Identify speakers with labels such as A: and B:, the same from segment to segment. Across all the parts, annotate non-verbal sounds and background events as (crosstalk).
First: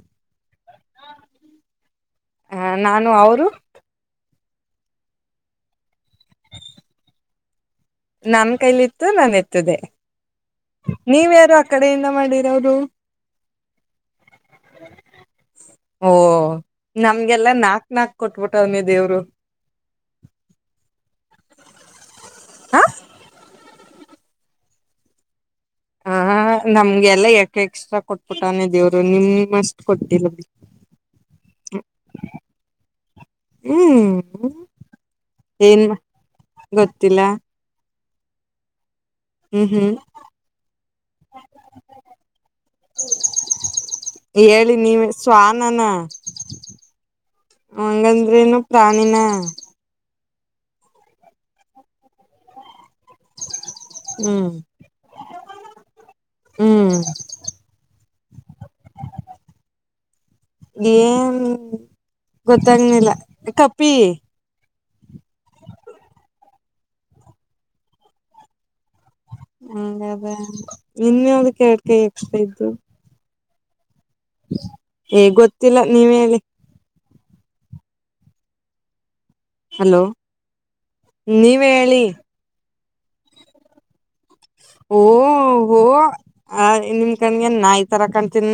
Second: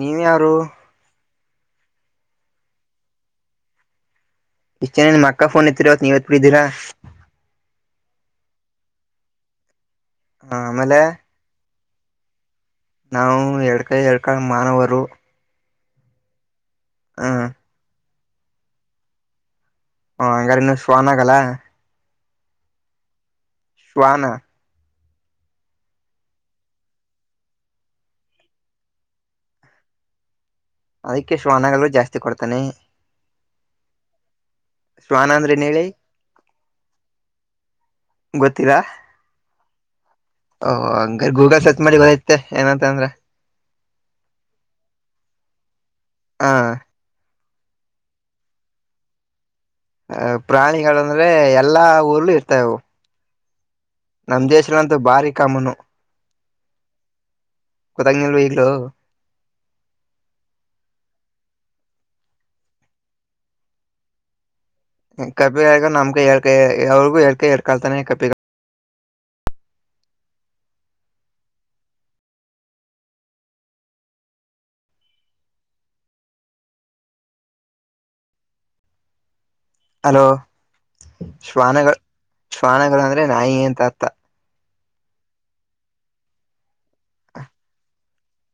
A: ನೀವ ಯಾರು..
B: ಹ ನಾನು ಅವರು..
A: ಇಷ್ಟ ಚೆನನ್ ಮಕ್ಕಾ ಫೋನ್ ಎತ್ತೀರ ನೀವ್ ಎತ್ ಬಿಿದ್ದೀರಾ..
B: ನನ್ ಕೈಲಿ ಇತ್ತು ನನ್ ಎತ್ತದೆ..
A: ಹಾ ಆಮೇಲೆ..
B: ನೀವ್ಯಾರು ಆ ಕಡೆಯಿಂದ ಮಾಡಿ.
A: ನಾವು ಎಡ್ಕ ಎಡ್ಕ ಮಾನವರು..
B: ಓ
A: ಹ
B: ನಮ್ಗೆಲ್ಲಾ ನಾಕ್ ನಾಕ್ ಕೊಟ್ಬಿಟ್ಟವನಿ ದೇವ್ರು..
A: ಹ ಹಂಗಾರ ಇನ್ನು ಶ್ವನ್ ಆಗಲ್ಲ.
B: ಹ.
A: ಶ್ವಾನ
B: ಹ ನಮ್ಗೆಲ್ಲ ಯಾಕೆ ಎಕ್ಸ್ಟ್ರಾ ಕೊಟ್ಬಿಟ್ಟಾನೆ ದೇವ್ರು ನಿಮ ಅಷ್ಟ್ ಕೊಟ್ಟತಿಲ್ಲ ಬಿ
A: ಅದಕ್ಕೆ ಶ್ವಾನಗಳು ಜಾಸ್ತಿ ಕೊಡ್ತಾನೆ
B: ಹ್ಮ್ (unintelligible)
A: ಶ್ವಾನ ಅಂದ್ರೆ ಹೇಳಿ
B: ಏನ್ (inaudible) ಗೊತ್ತಿಲ್ಲ
A: ಗೊತ್ತೀಲ
B: ಹ್ಮ್ ಹ್ಮ್
A: ಓ ಹಂಗ ಗೂಗಲ್ ಸರ್ಚ್ ಮಾಡಿ ಬರತ್ತೆ ಏನಂತ ಅಂದ್ರ
B: ಹೇಳಿ ನೀವ ಸ್ವಾನನಾ
A: ಹ
B: ಹಂಗಂದ್ರೆನು ಪ್ರಾಣಿನ
A: ಅ ಪ್ರಾಣಿಗಳಂದ್ರೆ ಎಲ್ಲಾ ಊರ್ಲ್ಲೂ ಇರ್ತವು ನಮ್
B: ಹ್ಮ್
A: ದೇಶನಂತೂ ಭಾರಿ ಕಾಮನು
B: ಹ್ಮ್
A: (unintelligible)
B: (inaudible) ಏನ ಗೊತ್ತಾಗ್ನಿಲ್ಲ ಕಪಿ
A: ಕಪಿಗಳ ನಮ್ ಹೇಳ್ಕ ಅವ್ರಿಗು ಹೇಳ್ಕ ಹಡ್ ಕಾಳ್ತಾನೆ ಕಪ್ಪಿ
B: ಅ ಅದ ಇನ್ಯಾವುದು ಕೆಡ್ ಕಾಯಿ ಎಕ್ಷ್ಟ್ರಾ ಇದ್ದು ಏ ಗೊತ್ತಿಲ್ಲ ನೀವೆಲ್ಲಿ
A: ಹಲೋ
B: ನೀವೇ
A: ಶ್ವಾನಗಳು
B: ಹೇಳಿ
A: ಶ್ವಾನಗಳಂದ್ರೆ ನಾಯಿ ಎಂತ ಅರ್ಥ
B: ಓ ಹೋ ಆ ನಿಮ ಕಣಗೆ ನಾಯಿ ತರ ಕಾಣ್ತನ್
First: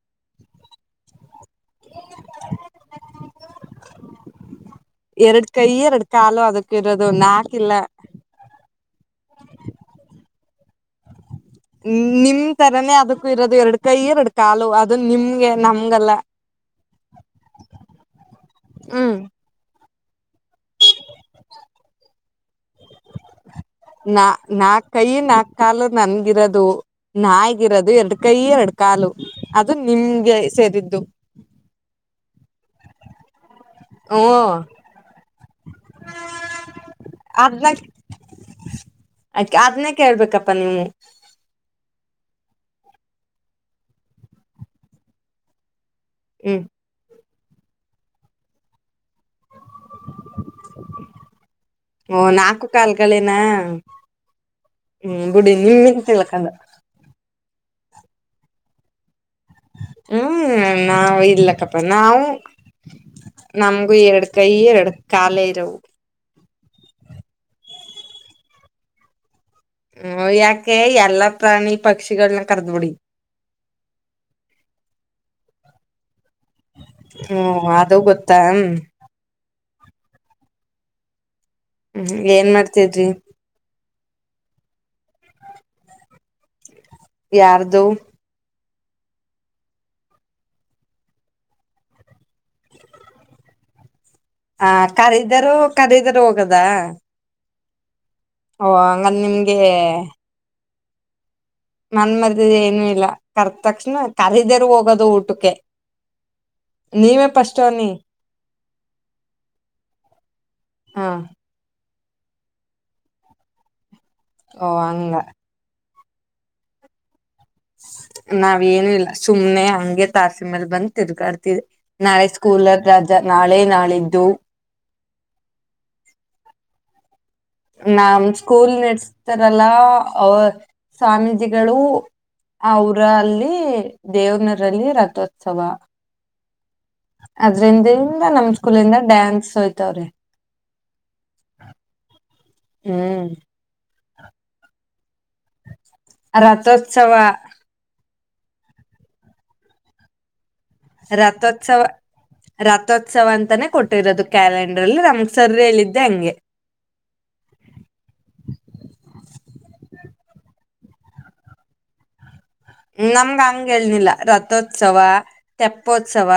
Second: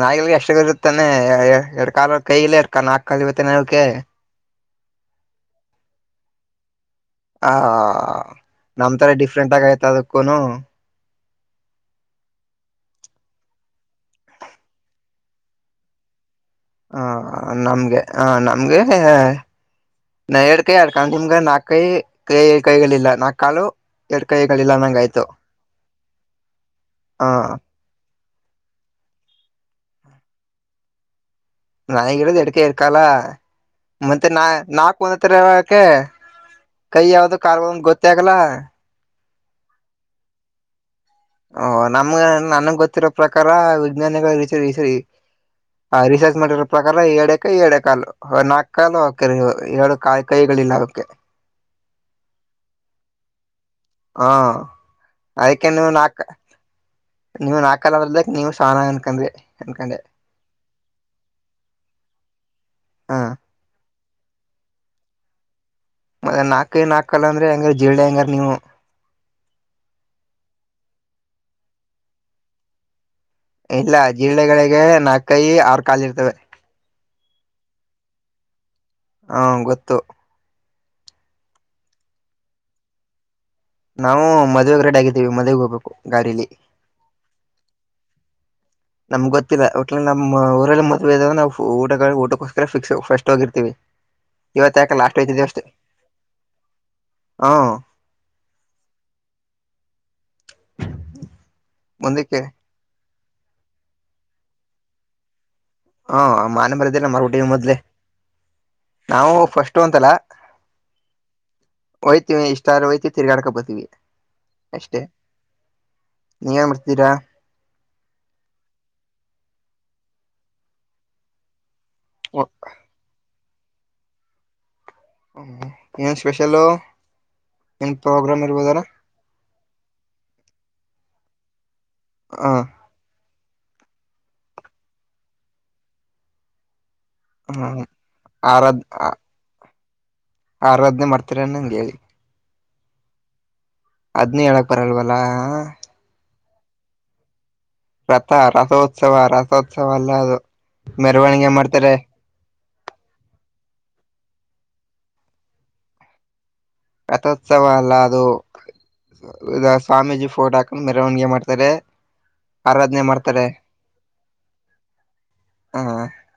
A: ನಾಯಲ್ ಎಷ್ಟಗ ಇತ್ತಾನೆ ಎರಡ್ ಕಾಾಲ ಕೈಲ್ಲ ಎರಡ್ ಕಾ ನಾಲ್ ಕಾಲ್ ಇವತ್ತ ಓಕೆ
B: ಎರಡ್ ಕೈ ಎರಡು ಕಾಲು ಅದಕ್
A: ಹ ನಮ ತರ ಡಿಫ್ರೆಂಟ್ ಆಗ ಆಯ್ತ ಅದಕ್ಕೂನು
B: ಹ ನಿಮ ತರನೆೇ ಅದಕ್ಕೂ ಇರೋದು ಎರಡ್ ಕೈ ಎರಡ್ ಕಾಲು ಅದು ನಿಮ್ಗೆ ನಮ್ಗೆಲ್ಲ
A: ಹಾ ನಮ್ಗೆ ಹ ನಮ್ಗೆ ಹ
B: ಹ್ಮ್
A: ನ ಎರಡ್ ಕೈಿ ಆಡ್ಕೊಂಡು ನಿಮ್ಗ ನಾಕ್ಕೈ ಕೈ ಕೈಗಳಿಲ್ಲಾ ನಾಕ್ ಕಾಲು
B: ನಾ
A: ಎರಡ್
B: ನಾ
A: ಕೈಗಳಿಲ್ಲ ನಂಗ
B: ಕೈ
A: ಆಯ್ತು
B: ನಾಲ್ ಕಾಲು ನನ್ಗಿರೋದು
A: ಹ
B: ನಾಯಗಿರೋದು ಎರಡ್ ಕೈ ಎರಡು ಕಾಲು ಅದು ನಿಮ್ಗೆ ಸೇರಿದ್ದು
A: ನಾಗಿಡದ ಎಡಿಕೆ ಇರ್ಕಲ್ಲ ಮತ್ತೆ ನಾ
B: ಹ್ಮ
A: ನಾಕು ಒಂದತ್ರರ ಯಾವಕೆ ಕೈ ಯಾವ್ದೋ ಕಾರ್ ಗೊತ್ತ ಆಗಲ್ಲ
B: ಆಯ್ೆ ಅದನ ಕೇಳ್ಬೇಕಪ್ಪಾ ನೀವು
A: ಓ ನಮ್ಗೆ ನನ್ಗ್ ಗೊತ್ತಿರೋ ಪ್ರಕಾರ ವಿಜ್ಞಾನಿಗಳುರಿ ಸರಿ ಆ ರಿಸರ್ಚ್
B: ಹ್ಮ್
A: ಮಾಡಿರೋ ಪ್ರಕಾರ ಎಏಡೆಕ ಎಏಡೆ ಕಾಲು ನಾಲ್ಕು ಕಾಲ್ಕ ಏಳ ಕಾಯಿ ಕೈಗಳಿಲ್ಲ ಅದಕ್ಕೆ
B: ಓ ನಾಲ್ಕು ಕಾಲ್ಗಳೇನಾ
A: ಹಾ
B: ಹ್ಮ್ ಬಿಡಿ
A: ಅದಕ್ಕೆನ್ನು
B: ನಿಮ್ಮಿನ್
A: ನಾಕ
B: ತಿಳ್ಕಂದ
A: ನೀವು್ ನಾಕಲ್ ಅದ್ರಲ್ದಕ್ ನೀವು ಶಾನ ಅನ್ಕೊಂಡ್ರಿ
B: ಹ್ಮ್ ನಾವವು ಇಲ್ಲಕ್ಕಪ್ಪ ನಾವು
A: ಹಾ
B: ನಮ ಎರಡು ಕೈ ಎರಡು ಕಾಲ ಇರ
A: ಅದ ನಾಲ್ಕೈ ನಾಲ್ಕಲ್ಲ ಅಂದ್ರೆ ಹೆಂಗಾರ ಜೀಳೆ ಹೆಂಗಾರ ನೀವು
B: ಹ್ಮ ಯಾಕೆ ಎಲ್ಲಾ ಪ್ರಾಣಿ ಪಕ್ಷಿಗಳನ್ನ ಕರ್ದ್ಬಿಡಿ
A: ಇಲ್ಲ ಜೀಳೆಗಳಿಗೆ ನಾಲ್ಕಕೈ ಆರ್ ಕಾಲು ಇರ್ತವೆ
B: ಹ್ಮ ಅದುೂ ಗೊತ್ತಾ ಹ್ಮ
A: ತ್ತು
B: ಹ್ಮ್ ಏನ್ ಮಾಡ್ತಿದ್ರಿ
A: ನಾವು ಮದ್ುವೆೆಗೆ ರೆಡ್ ಆಗಿದ್ದೀವಿ ಮದ್ವೆೆಗೆ ಹೋಗ್ಬೇಕು ಗಾರಲಿ
B: ಯಾರ್ದು
A: ನಮ್ಗ್ ಗೊತ್ತಿಲ್ಲ ಒಟ್ ನಮ್ಮ್ ಊರಲ್ಲಿ ಮದ್ೆ ಇದಾಗ ನಾವು ಊಟ ಊಟಕೋಸ್ಕರ ಫಿಕ್ಸ್ ಫಸ್ಟ್ ಹೋಗಿರ್ತೀವಿ
B: ಹ
A: ಇವತ್ತು ಯಾಕೆ ಲಾಸ್ಟ್ ಹೋಯ್ತಿದೀವಿ
B: ಕಖರೀದರು
A: ಅಷ್ಟೇ
B: ಕಖರೀದರು ಹೋಗದಾ
A: ಹಾ
B: ಓ ಹಂಗನ್ ನಿಮ್ಗೆ ಮನ್
A: ಮುಂದಕ್ಕೆ
B: ಮರ್ದ ಏನು ಇಲ್ಲ ಕರ್ತ ತಕ್ಷಣ ಕರದರು ಹೋಗೋದು ಊಟಕ್ಕೆ
A: ಹಾ ಮಾನೆ ಮರದೇಲ್ಲ ಮರ
B: ನೀವೇ
A: ಟಿ
B: ಫಸ್ಟ್
A: ಮೊದ್ಲೆ
B: ಅನ್ನಿ
A: ನಾವು ಫಸ್ಟ್ ಅಂತಲ್ಲ
B: ಹಾ
A: ಹಯ್ತತಿವಿ ಇಷ್ಟಾರ ಹಯ್ತಿ ತಿರ್ಗಾಡಕ ಬೋತೀವಿ
B: ಓ ಅಂಗ
A: ನೀವ ಏನ್ ಮಾಡರ್ತೀರಾ
B: ನಾವೇಏನು ಇಲ್ಲ ಸುಮ್ನೆ ಹಂಗೆ ತಾಸಿ ಮೇಲ್ ಬಂದ ತಿರ್ಗಾಡ್ತವಿ ನಾಳೆ ಸ್ಕೂಲರ್ ರಾಜ ನಾಳೆ ನಾಳಿದ್ದು
A: ಹ್ಮ ಏನ್ ಸ್ಪೆಷಲ್ಲ
B: ನಮ್ ಸ್ಕೂಲ್ ನಡ್ಸ್ತಾರಲ್ಲ ಎಲ್ಲ ಸ್ವಾಮೀಜಿಗಳು
A: ಹ
B: ಅವರಲ್ಲಿ ದೇವನರಲ್ಲಿ ರಥೋತ್ಸವ
A: ಹ
B: ಅದ್ರಿಂದಿಂದ ನಮ್ ಸ್ಕೂಲಂದ ಡ್ಯಾನ್ಸ್ ಹೋಯ್ತವ್ರಿ
A: ಆರವದ್ನೆೇ ಮಾಡ್ತೀರನ್ನಂಗೆ ಹೇಳಿ
B: ಹ್ಮ್
A: ಅದ್ನ ಹೇಳಕ್ ಬರಲ್ವಲ್ಲ
B: ರಥೋತ್ಸವ
A: ರಥ ರಥೋತ್ಸವ ರಥೋತ್ಸವ ಅಲ್ಲ ಅದು ಮೆರವಣಿಗೆ
B: ರಥೋತ್ಸವ
A: ಮಾಡ್ತಾರೆ
B: ರಥೋತ್ಸವ ಅಂತಾನೆ ಕೊಟ್ಟಿರೋದು ಕ್ಯಾಲೆಂಡರ್ ಅಲ್ಲಿ ನಮಗ್ ಸರ್್ರ ಹೇಳಿದ್ದೆ ಹಂಗೆ
A: ರಥೋತ್ಸವ ಅಲ್ಲ ಅದು ಇದ ಸ್ವಾಮೀಜಿ ಫೋಟೋ ಹಾಕೊಂಡು ಮೆರವಣಿಗೆ ಮಾಡ್ತಾರೆ ಆರಾಧನೆ
B: ನಮ್ಗ
A: ಮಾಡ್ತಾರೆ
B: ಹಂಗ ಹೇಳಿಲ್ಲ ರಥೋತ್ಸವ ತೆಪ್ಪೋತ್ಸವ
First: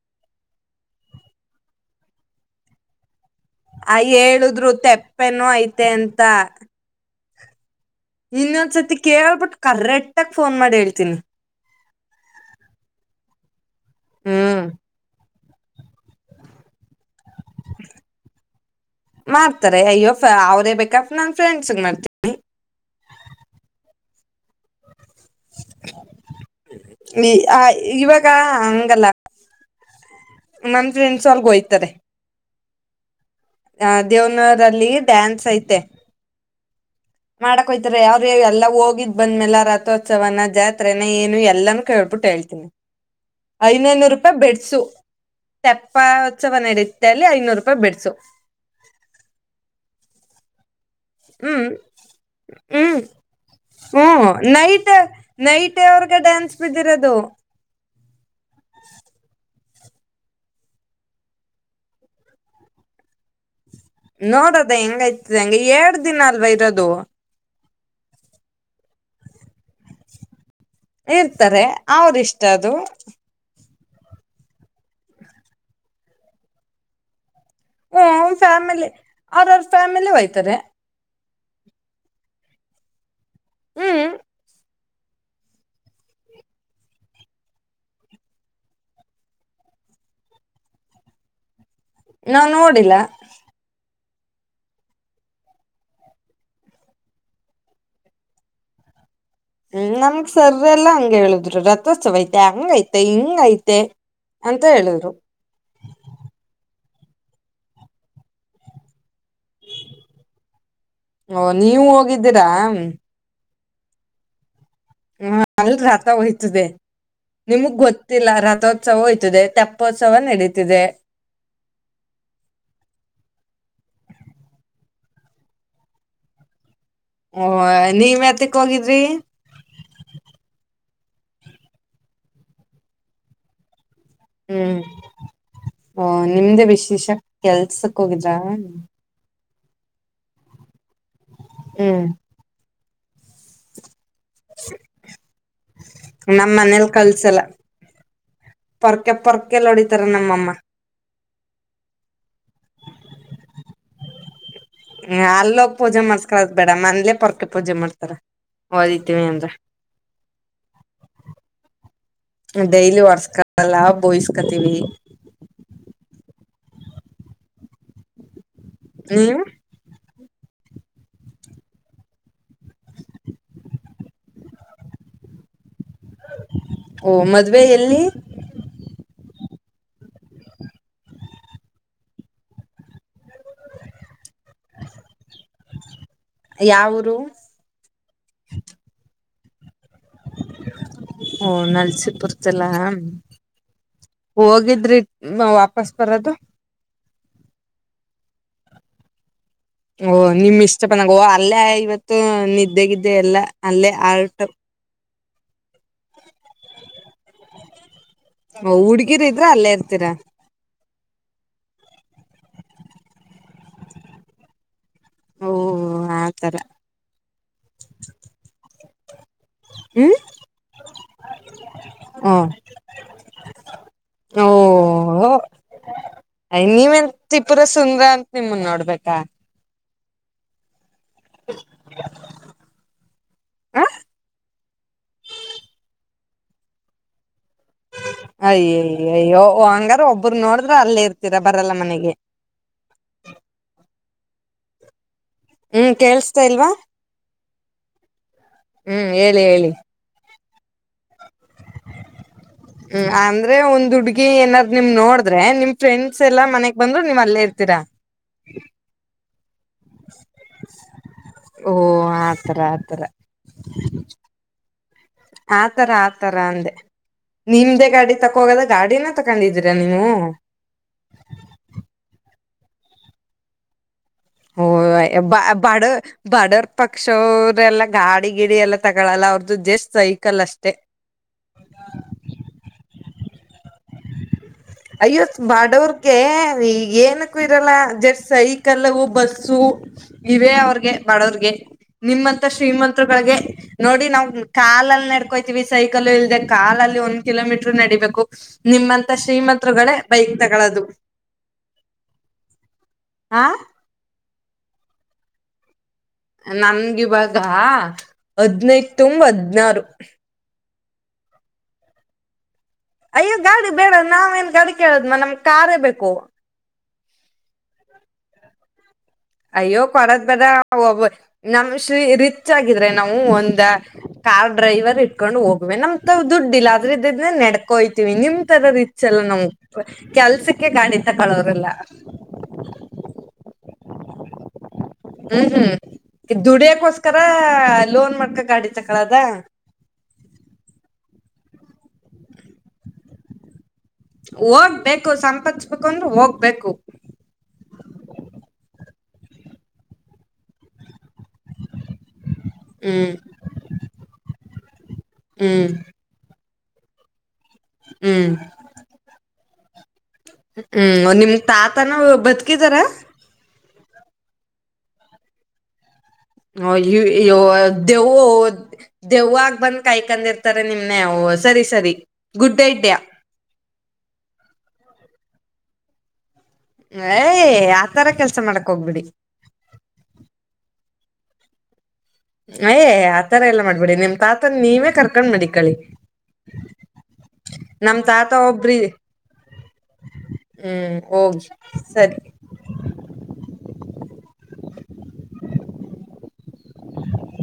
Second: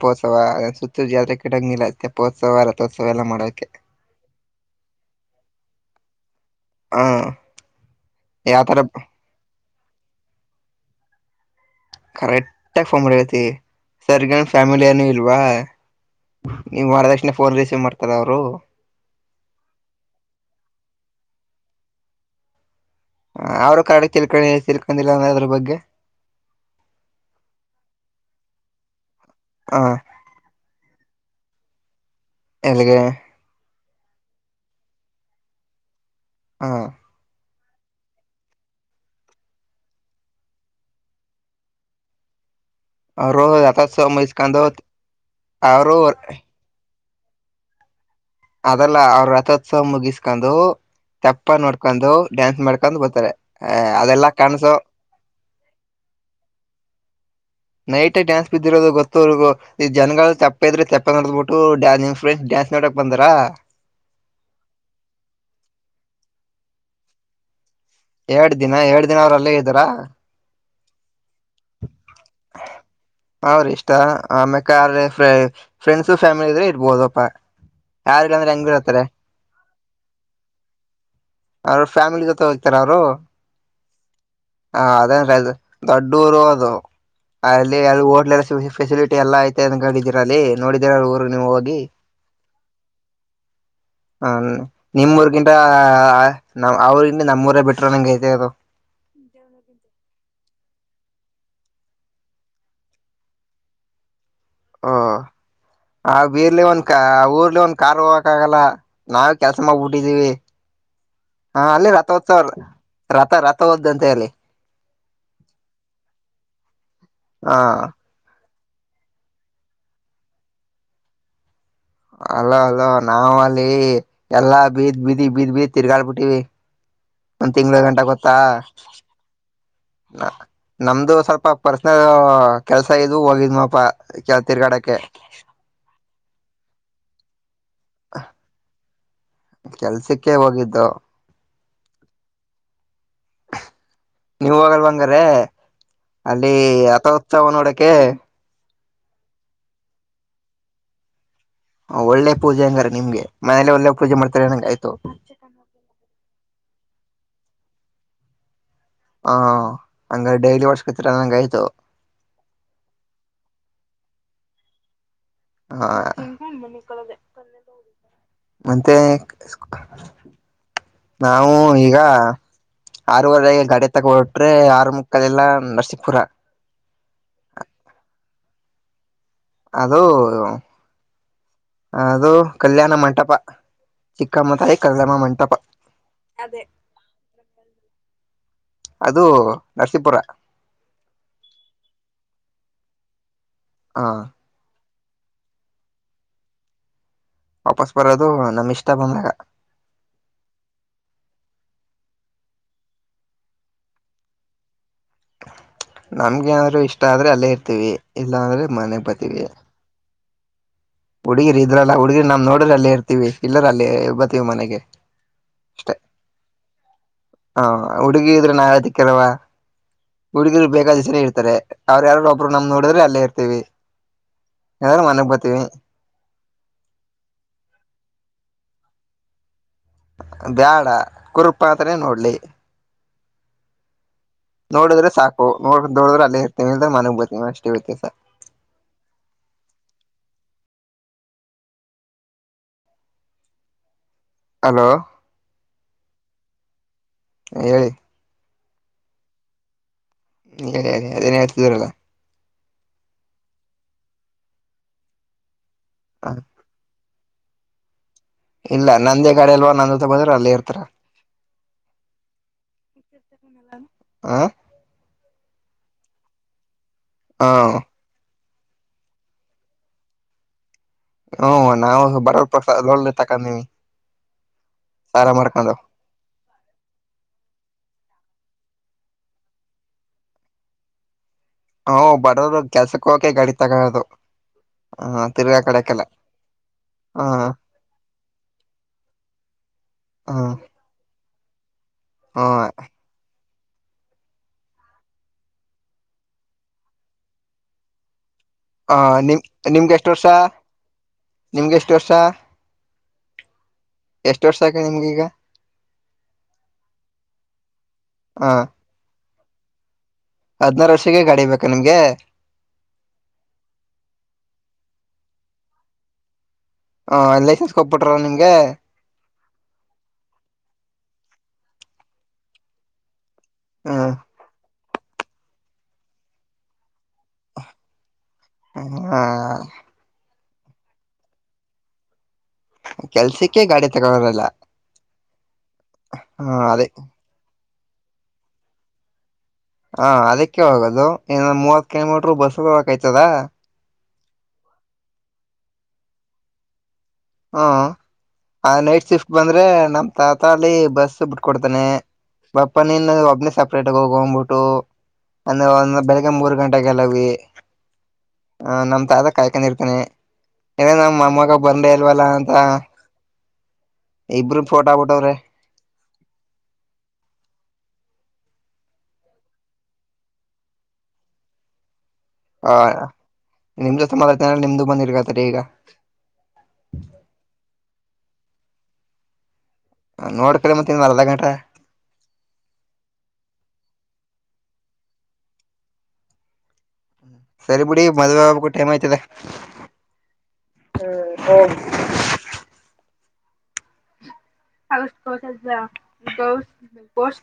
A: ರಥೋತ್ಸವ ಸುತ್ತ ಜಾತ್ರೆ ಕಡಂಗ ತೆಪ್ಪೋತ್ಸವ ರಥೋತ್ಸವ ಎಲ್ಲ ಮಾಡ
B: ಆ ಹೇಳುದ್ರು ತಪ್ಪೆನೋ ಐತೆ ಅಂತ
A: ಹಾ
B: ಇನ್ನೊಂದ್ಸತಿ ಕೇಳ್ಬಿಟ್ ಕರೆಟ್ಗ ಫೋನ್ ಮಾಡಿ ಹೇಳ್ತೀನಿ
A: ಕರೆಕ್ಟ್ ಆಾಗಿ ಫೋನ್ ಮಾಡಿತಿ ಸರಿಗನ್
B: ಹ್ಮ್
A: ಫ್ಯಾಮಿಲಿ ಏನುೂ ಇಲ್ವಾ ನೀವು್ ಮಾಡದಷ್ಟ
B: ಮಾಡ್ತಾರೆ ಅಯ್ಯ ಅವರೇ ಬೇಕಾ ನಾ ಫ್ರೆಂಡ್ಸ್ ಮಾಡ್ತೀನಿ
A: ಹ ಅವ್ರ ಕಾರ್ಡಕ್ಕೆ ತಿಳ್ಕೊಂಡ ತಿಳ್ಕೊಂಡಿಲ್ಲ ಅಂದ್ರ ಅದ್ರ ಬಗ್ಗೆ
B: ನೀ ಇವಾಗ ಹಂಗಲ್ಲ
A: ಹ
B: ನನ್ ಫ್ರೆಂಡ್ಸ್ ಅಲ್ಲಿ ಹೋಗ್ತಾರೆ
A: ಎಲ್ಲಿಗೆ
B: ಆ ದೇವ್ನರಲ್ಲಿ ಡ್ಯಾನ್ಸ್ ಐತೆ
A: ಹಾ
B: ಮಾಡಕ್ ಹೋಗ್ತಾರೆ ಯಾವ್ರ ಯ ಎಲ್ಲಾ ಹೋಗಿದ್ ಬಂದ್ಮ್ಯಲೆ ರಥೋತ್ಸವನ ಜಾತ್ರೆನ ಏನು ಎಲ್ಲಾನೂ ಕೇಳ್ಬಿಟ್ಟು ಹೇಳ್ತೀನಿ
A: ಅವರು ರಥೋತ್ಸವ
B: ಐನೈನೂರು ರೂಪಾಯಿ
A: ಮುಗಿಸ್ಕೊಂಡು
B: ಬೆಡ್ಸು
A: ಅವರು
B: ತಪೋತ್ಸವ ನಡೀ ಐನೂರು ರೂಪಾಯಿ ಬಿಡ್ಸು
A: ಅದಲ್ಲ ಅವ್ರ ರಥೋತ್ಸವ ಮುಗಿಸ್ಕೊಂಡು ತಪ್ಪ
B: ಹ್ಮ್
A: ನೋಡ್ಕೊಂಡು ಡ್ಯಾನ್ಸ್ ಮಾಡ್ಕೊಂಡು
B: ಹ್ಮ್
A: ಬರ್ತಾರೆ ಅ ಅದೆಲ್ಲಾ ಕಾಣಸು
B: ಅವ್ರಿಗೆ ಡ್ಯಾನ್ಸ್ ಬಿದ್ದಿರೋದು
A: ನೈಟ್ ಡ್ಯಾನ್ಸ್ ಬಿದ್ದಿರೋದು ಗೊತ್ತೋ್ರಗೂ ಈ ಜನ್ಗಳು ತಪ್ಪ ಇದ್ರೆ ತಪ್ಪ ನೋಡಬಿಟ್ಟು ಡನ್್ ಫ್ರೆಂಡ್ಸ್ ಡ್ಯಾನ್ಸ್ ನೋಡಕ್ ಬಂದಾರ
B: ನೋಡದ ಹೆಂಗೈ್ತದ ಹೆಂಗಗೆ ಎರಡ್ ದಿನ ಅಲ್ವಾ ಇರೋದು
A: ಎರಡು ದಿನ ಎರಡು ದಿನ ಅವ್ರಲ್ಲೇ ಇದ್ದಾರಾ
B: ಇರ್ತಾರೆ ಅವರಿಷ್ಟ ಅದು
A: ಮ ಆಮೇ ಕ ಫ್ರೆಂಡ್ಸ್ ಫ್ಯಾಮಿಲಿ ಇದ್ರೆ ಇರ್ಬೋದಪ್ಪಾ
B: ಹ್ಮ
A: ಯಾರಿಲ್ಲ ಅಂದ್ರೆ ಹೆಂಗ
B: ಫ್ಯಾಮಿಲಿ
A: ಇರ್ತಾರೆ
B: ಅವ್ರ ಅವ್ರ ಫ್ಯಾಮಿಲಿ ಹೋಯ್ತಾರೆ..
A: ಅವ್ರ ಫ್ಯಾಮಿಲಿ ಜೊತೆ ಹೋಗ್ತಾರ ಅವರು
B: ಹ್ಮ್
A: ಹ ಅದೇನ್ ರ ದೊಡ್ಡೂರು ಅದು ಅಲ್ಲಿ ಅ ಹೋಟ್ಲ್ ಎ ಫೆಸಿಲಿಟಿ ಎಲ್ಲಾ ಐತೆ ಅಿದ್ದೀರ ಅಲ್ಲಿ ನೋಡಿದೀರ ಊರ್ ನೀವು ಹೋಗಿ
B: ನಾವು ನೋಡಿಲ್ಲ
A: ಹ ನಿಮ್ಮೂರಿಗಿಂತ ನ ಅವ್ರಗಿಂತ ನಮ್ಮೂರ ಬಿಟ್ರ ನಂಗಗೆ ಗೈತೆ ಅದು
B: ಹಮ್ ಹ್ಮ್ ನಮಗ್ ಸರ್ ಎಲ್ಲಾ ಹಂಗ ಹೇಳುದ್ರು ರಥೋತ್ಸವ ಐತೆ ಹಂಗೈತೆ ಹಿಂಗ ಐತೆ ಅಂತ
A: ಓ
B: ಹೇಳಿದ್ರು
A: ಆ ಬೀರ್ಲಿ ಒಂದ ಕ ಆ ಊರ್ಲಿ ಒಂದ್ ಕಾರ್ ಹೋಗಕ ಆಗಲ್ಲ ನಾವೇ ಕೆಲ್ಸ ಮಾಡಗ್ಬಿಟ್ಟಿದ್ದೀವಿ
B: ಓ
A: ಹ
B: ನೀವು
A: ಅಲ್ಲಿೇ ರಥೋತ್ಸವ
B: ಹೋಗಿದ್ದೀರಾ ಹ್ಮ
A: ರಥ ರಥ ಹೋದಂತೆ ಅಲ್ಲಿ
B: ಹ ಅಲ್ ರಥ ಹಯ್ತದೆ ನಿಮಗ್
A: ಹ
B: ಗೊತ್ತಿಲ್ಲ ರಥ ಉತ್ಸವ ಹೋಯ್ತದೆ ತಪ್ಪೋತ್ಸವ ನಡೀತಿದೆ
A: ಅಲೋ ಅಲೋ ನಾವ ಅಲ್ಲಿ ಎಲ್ಲಾ ಬೀದ್ ಬೀದಿ ಬೀದ್ ಬೀದ್ ತಿರ್ಗಾಡ್ ಬಿಟ್ಟಿವಿ
B: ಓ
A: ಒಂದ್ ತಿಂಗಳ ಗಂಟ
B: ನೀವ್
A: ಗೊತ್ತಾ
B: ಯಾತಕ್ ಹೋಗಿದ್ರಿ
A: ನಮ್ದು ಸ್ವಲ್ಪ ಪರ್ಸನಲ್ ಕೆಲ್ಸ ಇದು ಹೋಗಿದ್ ನಪ್ಪ ಚಳ್ತ್ತೀರ್
B: ಹ್ಮ್
A: ಕಾಡಕ್ಕೆೆ
B: ಓ ನಿಮ್ದೇ ವಿಶೇಷ ಕೆಲ್ಸಕ್ ಹೋಗಿದ್ರಾ
A: ಕೆಲ್ಸಕ್ಕೆ ಹೋಗಿದ್ದು
B: ಹ್ಮ
A: ನೀವ ಹೋಗಲ್ವಾಂಗ್ರ
B: ನಮ್
A: ಅಲ್ಲಿ ಅಥೋತ್ಸವ ನೋಡಕೆ
B: ಪೊರಕ ಪೊರಕಲ್ಲ ಹೊಡಿತಾರೆ ನಮ್ಮಮ್ಮ
A: ಒಳ್ಳೆ ಪೂಜೆ ಹಂಗಾರ ನಿಮ್ಗೆ ಮನೇಲೆ ಒಳ್ಳೆ ಪೂಜೆ ಮಾಡ್ತಾರೆ ನಂಗ ಆಯ್ತು
B: ಹ ಅಲ್ಲೋಗ ಪೂಜೆ ಮಾಡ್ಸ್ಕರದ್ ಬೇಡಮ ಅಂದಲೇ ಪರ್ಕ ಪೂಜೆ ಮಾಡ್ತಾರ ಹೊಡಿತೀವಿ
A: ಹ
B: ಅಂದ್ರ
A: ಹಂಗ ಡೈಲಿ ವರ್ಷಕತ್ತರ ನಂಗ ಆಯ್ತು
B: ಡೈಲಿ ಒರ್ಸ್ಕಲ್ಲ ಬೋಯಸ್ಕತೀವಿ
A: ಹಾ ಮ
B: ನೀವು
A: ನಾವು ಈಗ ಆರವರೆಗೆ ಗಡೆ ತಗೊಂಡ ಹೊಟ್ರೆ ಆರು ಮುಕ್ಕಾಲ ಎಲ್ಲಾ ನರ್ಸ
B: ಓ ಮದ್ವೆ ಎಲ್ಲಿ
A: ಅದು ಅದು ಕಲ್ಯಾಣ ಮಂಟಪ ಚಿಕ್ಕಮ್ಮ ತಾಯಿ ಕಲ್ಲ್ಲಮ್ಮ ಮಂಟಪ
B: ಹಂತ
A: ಅದು ನರಸೀಪುರ
B: ಓ ನಲ್ಸಿಪುರತಲ್ಲ
A: ಹ
B: ಹೋಗಿದ್ರಿ ವಾಪಸ್ ಬರೋದು
A: ವಾಪಸ್ ಬರೋದು ನಮ್ ಇಷ್ಟ ಬಂದಾಗ
B: ಓ ನಿಮ್ ಇಷ್ಟಪನಾಗ ಓ ಅಲ್ಲೇ ಇವತ್ತು ನಿದ್ದೇಗಿದ್ದೆ ಎಲ್ಲಾ ಅಲ್ಲೇ ಆರ್ಟ
A: ನಮ್ಗೆಾದ್ರು ಇಷ್ಟ ಆದ್ರೆ ಅಲ್ಲೇ ಇರ್ತೀವಿ ಇಲ್ಲಾ ಅಂದ್ರೆ ಮನೆಗ್
B: ಹುಡ್ಗಿರ್
A: ಬರ್ತೀವಿ
B: ಇದ್ರ ಅಲ್ಲೇ ಇರ್ತೀರಾ
A: ಹುಡ್ಗಿರಿ ಇದ್ರಲ್ಲಾ ಹುಡ್ಗಿರಿ ನಾವ್ ನೋಡ್ರಲ್ಲೇ ಇರ್ತೀವಿ ಇಲ್ಲರಲ್ಲಿ ಬತೀವಿ ಮನೆಗೆ
B: ಓ
A: ಅಷ್ಟೇ
B: ಆತರ
A: ಹ ಹುಡುಗಿ ಇದ್ರೆ ನಾವದಿಕ್ಕೆಲ್ವಾ
B: ಹ್ಮ್
A: ಹುಡುಗರು ಬೇಕಾದಸರ ಇರ್ತಾರೆ ಅವರು ಯಾರ
B: ಹ
A: ಒಬ್ರು ನಮ್ ನೋಡಿದ್ರೆ ಅಲ್ಲೇ ಇರ್ತೀವಿ ಯಾರು ಮನೆ ಬತೀವಿ
B: ಅಯ್ ನೀವೆನ್ ತ್ರಿಪುರ ಸುಂದ್ರ ಅಂತ ನಿಮಂದ್ ನೋಡ್ಬೇಕಾ
A: ಬ್ಯಾಡ ಕುರುಪಾತ್ರ ನೋಡ್ಲಿ
B: ಹ
A: ನೋಡಿದ್ರೆ ಸಾಕು ನೋ ನೋಡ್ರೆ ಅಲ್ಲಿ ಇರ್ತಿಲ್ದ್ರ ಮನಗ್ ಬರ್ತೀವಿ ಅಷ್ಟೆ
B: ಅಯ್ಯಯ್ಯ ಅಯ್ಯೋ ಹಂಗಾರ ಒಬ್ಬರು ನೋಡಿದ್ರ ಅಲ್ಲಿ ಇರ್ತ ೀರ ಬರಲ್ಲ ಮನೆಗೆ
A: ಹಲೋ
B: ಹ್ಮ್ ಕೇೇಳಸ್ತಾ ಇಲ್ವಾ
A: ಹೇಳಿ
B: ಹ್ಮ್ ಹೇಳಿ ಹೇಳಿ
A: ಹೇಳಿ ಹೇಳಿ ಅದೇನ್ ಹೇಳ್ತಿದೀರಲ್ಲ
B: ಹ್ಮ ಅಂದ್ರೆ ಒಂದು ಹುಡುಿ ಏನಾದ್ ನಿಮ ನೋಡ್ರೆ ನಿಮ್ ಫ್ರೆಂಡ್ಸ್ ಎಲ್ಲ ಮನೆಗ್ ಬಂದ್ರು ನೀವ್ ಅಲ್ಲೇ ಇರ್ತೀರ
A: ಇಲ್ಲ ನಂದೇ ಕಡಲ್ ನೊ ಬ್ರ ಅಲ್ಲ ಇರ್ತಾರ
B: ಓ ಆತರ ಆತರ
A: ಆ
B: ಆತರ ಆತರ ಅಂದೆ
A: ಹ
B: ನಿಮ್ದೆ ಗಾಡಿ ತಕ್ಕ ಹೋಗದ ಗಾಡಿನ ತಕೊಂಡಿದ್ದೀರಾ ನೀವು
A: ಹ್ಮ ನಾವು ಬರೋ ಪ್ರ ತಕಂದೀವಿ
B: ಹಓ ಬ ಬಡ ಬಡರ್ ಪಕ್ಷವರೆಲ್ಲಾ ಗಾಡಿ ಗಿಡ ಎಲ್ಲ ತಗೊಳಲ್ಲ ಅವ್ರದ್ದು ಜಸ್ಟ್ ಸ್ಯೆಕಲ್ ಅಷ್ಟೆ
A: ಹ ಬರೋರು ಕೆಲಸಕ್ಕೆ ಹೋಗಕೆ ಗಾಡಿ ತಗೊಳೋದು
B: ಅಯ್ಯೋ ಬಾಡೋರ್ಕ ಈ
A: ಹ
B: ಏನಕ್ಕೂ ಇರಲ್ಲ ಜಸ್ಟ್ ಸೈಕಲ್ಲ ಬಸ್ಸು
A: ಹ
B: ಇವೇ ಅವ್ರಗೆ ಬಡವರ್ಿಗೆ
A: ಹ
B: ನಿಮ್ಮಂತ ಶ್ರೀಮಂತರುಗಳಿಗೆ ನೋಡಿ ನಾವ್ ಕಾಲಲ್ಲಿ ನಡ್ಕೋತೀವಿ ಸೈಕಲ್ ಇಲ್ದೆ ಕಾಲಲ್ಲಿ ಒಂದ್ ಕಿಲೋಮೀಟರ್ ನಡಬೇಕು
A: ಹ
B: ನಿಮ್ಮಂತ
A: ನಿಮ್
B: ಶ್ರೀಮಂತರುಗಳೇ
A: ನಿಮ್ಗೆ ಎಷ್ಟು ವರ್ಷ
B: ಬೈಕ್ ತಗಳದು
A: ನಿಮ್ಗೆ ಎಷ್ಟು ವರ್ಷ
B: ಆ
A: ಎಷ್ಟು ವರ್ಷ ಆಾಕಿ ನಿಮ್ಗೀಗ
B: ನಮಗ ಇವಾಗ
A: ಹ
B: ಹದ್ನೈದು ತುಂಬ ಹದ್ನಾರು
A: ಹದ್ನಾರು ವರ್ಷಗೆ ಗಾಡಿ ಬೇಕಾ ನಿಮ್ಗೆ
B: ಅಯ್ಯೋ ಗಾಡಿ ಬೇಡ ನಾವ್ೇಏನ್ ಗಾಡಿ ಕೇಳದ್ಮ ನಮ್ ಕಾರೇ ಬೇಕು
A: ಹಾ ಲೈಸೆನ್ಸ್ ಕೊಬಿಟ್ರ ನಿಂಗೆ
B: ಅಯ್ಯೋ ಕೊಡದ್ ಬೇಡ ಒಬ್ಬ ನಮ ಶ್ರೀ ರಿಚ್ ಆಗಿದ್ರೆ ನಾವು ಒಂದ
A: ಹ್ಮ
B: ಕಾರ್ ಡ್ರೈವರ್ ಇಟ್ಕೊಂಡು ಹೋಗ್ವೆ ನಮ್ ತ ದುಡ್ಡಿಲ್ಲ ಆದ್ರೆ ಇದ ಇದ ನಡ್ಕೋಯ್ತಿೀವಿ ನಿಮ ತರ ರಿಚ್ ಅಲ್ಲ ನಮ್
A: ಹ
B: ಕೆಲ್ಸಕ್ಕೆ ಕಂಡಿತ ಕಳೋ್ರಲ್ಲ
A: ಕೆಲ್ಸಕ್ಕೆ ಗಾಡಿ ತಗರಲ್ಲ
B: ಹ್ಮ್ ಹ್ಮ್
A: ಅದೇ
B: ದುಡಿಯಕೋಸ್ಕರ ಲೋನ್ ಮಡ್ಸಿ ಗಾಡಿ ತಕ್ಕಳದ
A: ಹಾ ಅದಕ್ಕೆ ಹೋಗೋದು ಏನ್ನ ಮೂವತ್ ಕಿಲೋಮೀಟರ್ ಬಸ್ ನಲ್ಲಿ ಹೋಗೋಕಾಗುತ್ತಾ
B: ಹೋಗ್ಬೇಕು ಸಂಪಾದಿಸಬೇಕು ಅಂದ್ರೆ ಹೋಗ್ಬೇಕು
A: ಹ್ಮ ಆ ನೈಟ್ ಶಿಫ್ಟ್ ಬಂದ್ರೆ ನಮ್ ತಾತಾಳಿ ಬಸ್ ಬಿಟ್ಕೊಡ್ ಬಪ್ಪನ
B: ಹ್ಮ್
A: ಇನ್ನು ಒಬ್ಬನಿ ಸಪ್ರೇಟ್ ಆಗ ಹೋಗ್ಬಿಟ್ಟು
B: ಹ್ಮ್
A: ಅಂದ್ರೆ ಒಂದ ಬೆಳಿಗ್ಗೆ ಮೂರ್ ಗಂಟೆಾಗಲ್ಲಿ
B: ಹ್ಮ್
A: ಆ ನಮ ತಾದ ಕಾಯಕೊಂಡರ್ತನೆ
B: ಹ್ಮ್ ನಿಮ್ ತಾತನ ಬತಕಿದಾರ
A: ಇಬ್ಬರು ಫೋಟೋಫೋಟೋ ಅವರ
B: ಹ ದೆವು ದೆವ್ವಾಗ ಬಂದ ಕಾಯ್ಕೊಂಡಿರ್ತಾರೆ ನಿಮ್ನೆ ಸರಿ ಸರಿ ಗುಡ್
A: ಹಾ
B: ಐಡಿಯಾ
A: ನಿಮ್ದಸ ಮಾಡತ ನಿಮ್ದು ಬಂದಿರ್ಕತರಿ ಈಗ
B: ಯ ಆತರ ಕೆಲ್ಸ ಮಾಡಕ್ ಹೋಗ್ಬಿಡಿ
A: ನೋಡ್ಕ್ರ ಮತ್ತೆ ಇ ಅರ್ಧ ಗಂಟಾ
B: ಅಯ ಆತರ ಎಲ್ಲಾ ಮಾಡ್ಬೇಡಿ ನಿಮ್ ತಾತ ನೀವೇ ಕರ್ಕೊಂಡ್ ಮಾಡಿ ಕಳಿ
A: ್ಮ ಸರಿ ಬಿುಡಿ ಮದ್ುವವೆ ಹಕ್ಕು ಟೈಮ್ ಆಯ್ತದೆ
B: ಹ್ಮ್ ಹೋಗಿ
A: ಹ್ಮ ಹೌ
B: ಸರಿ
A: ಆಗಸ್ಟ್ ಕಸ್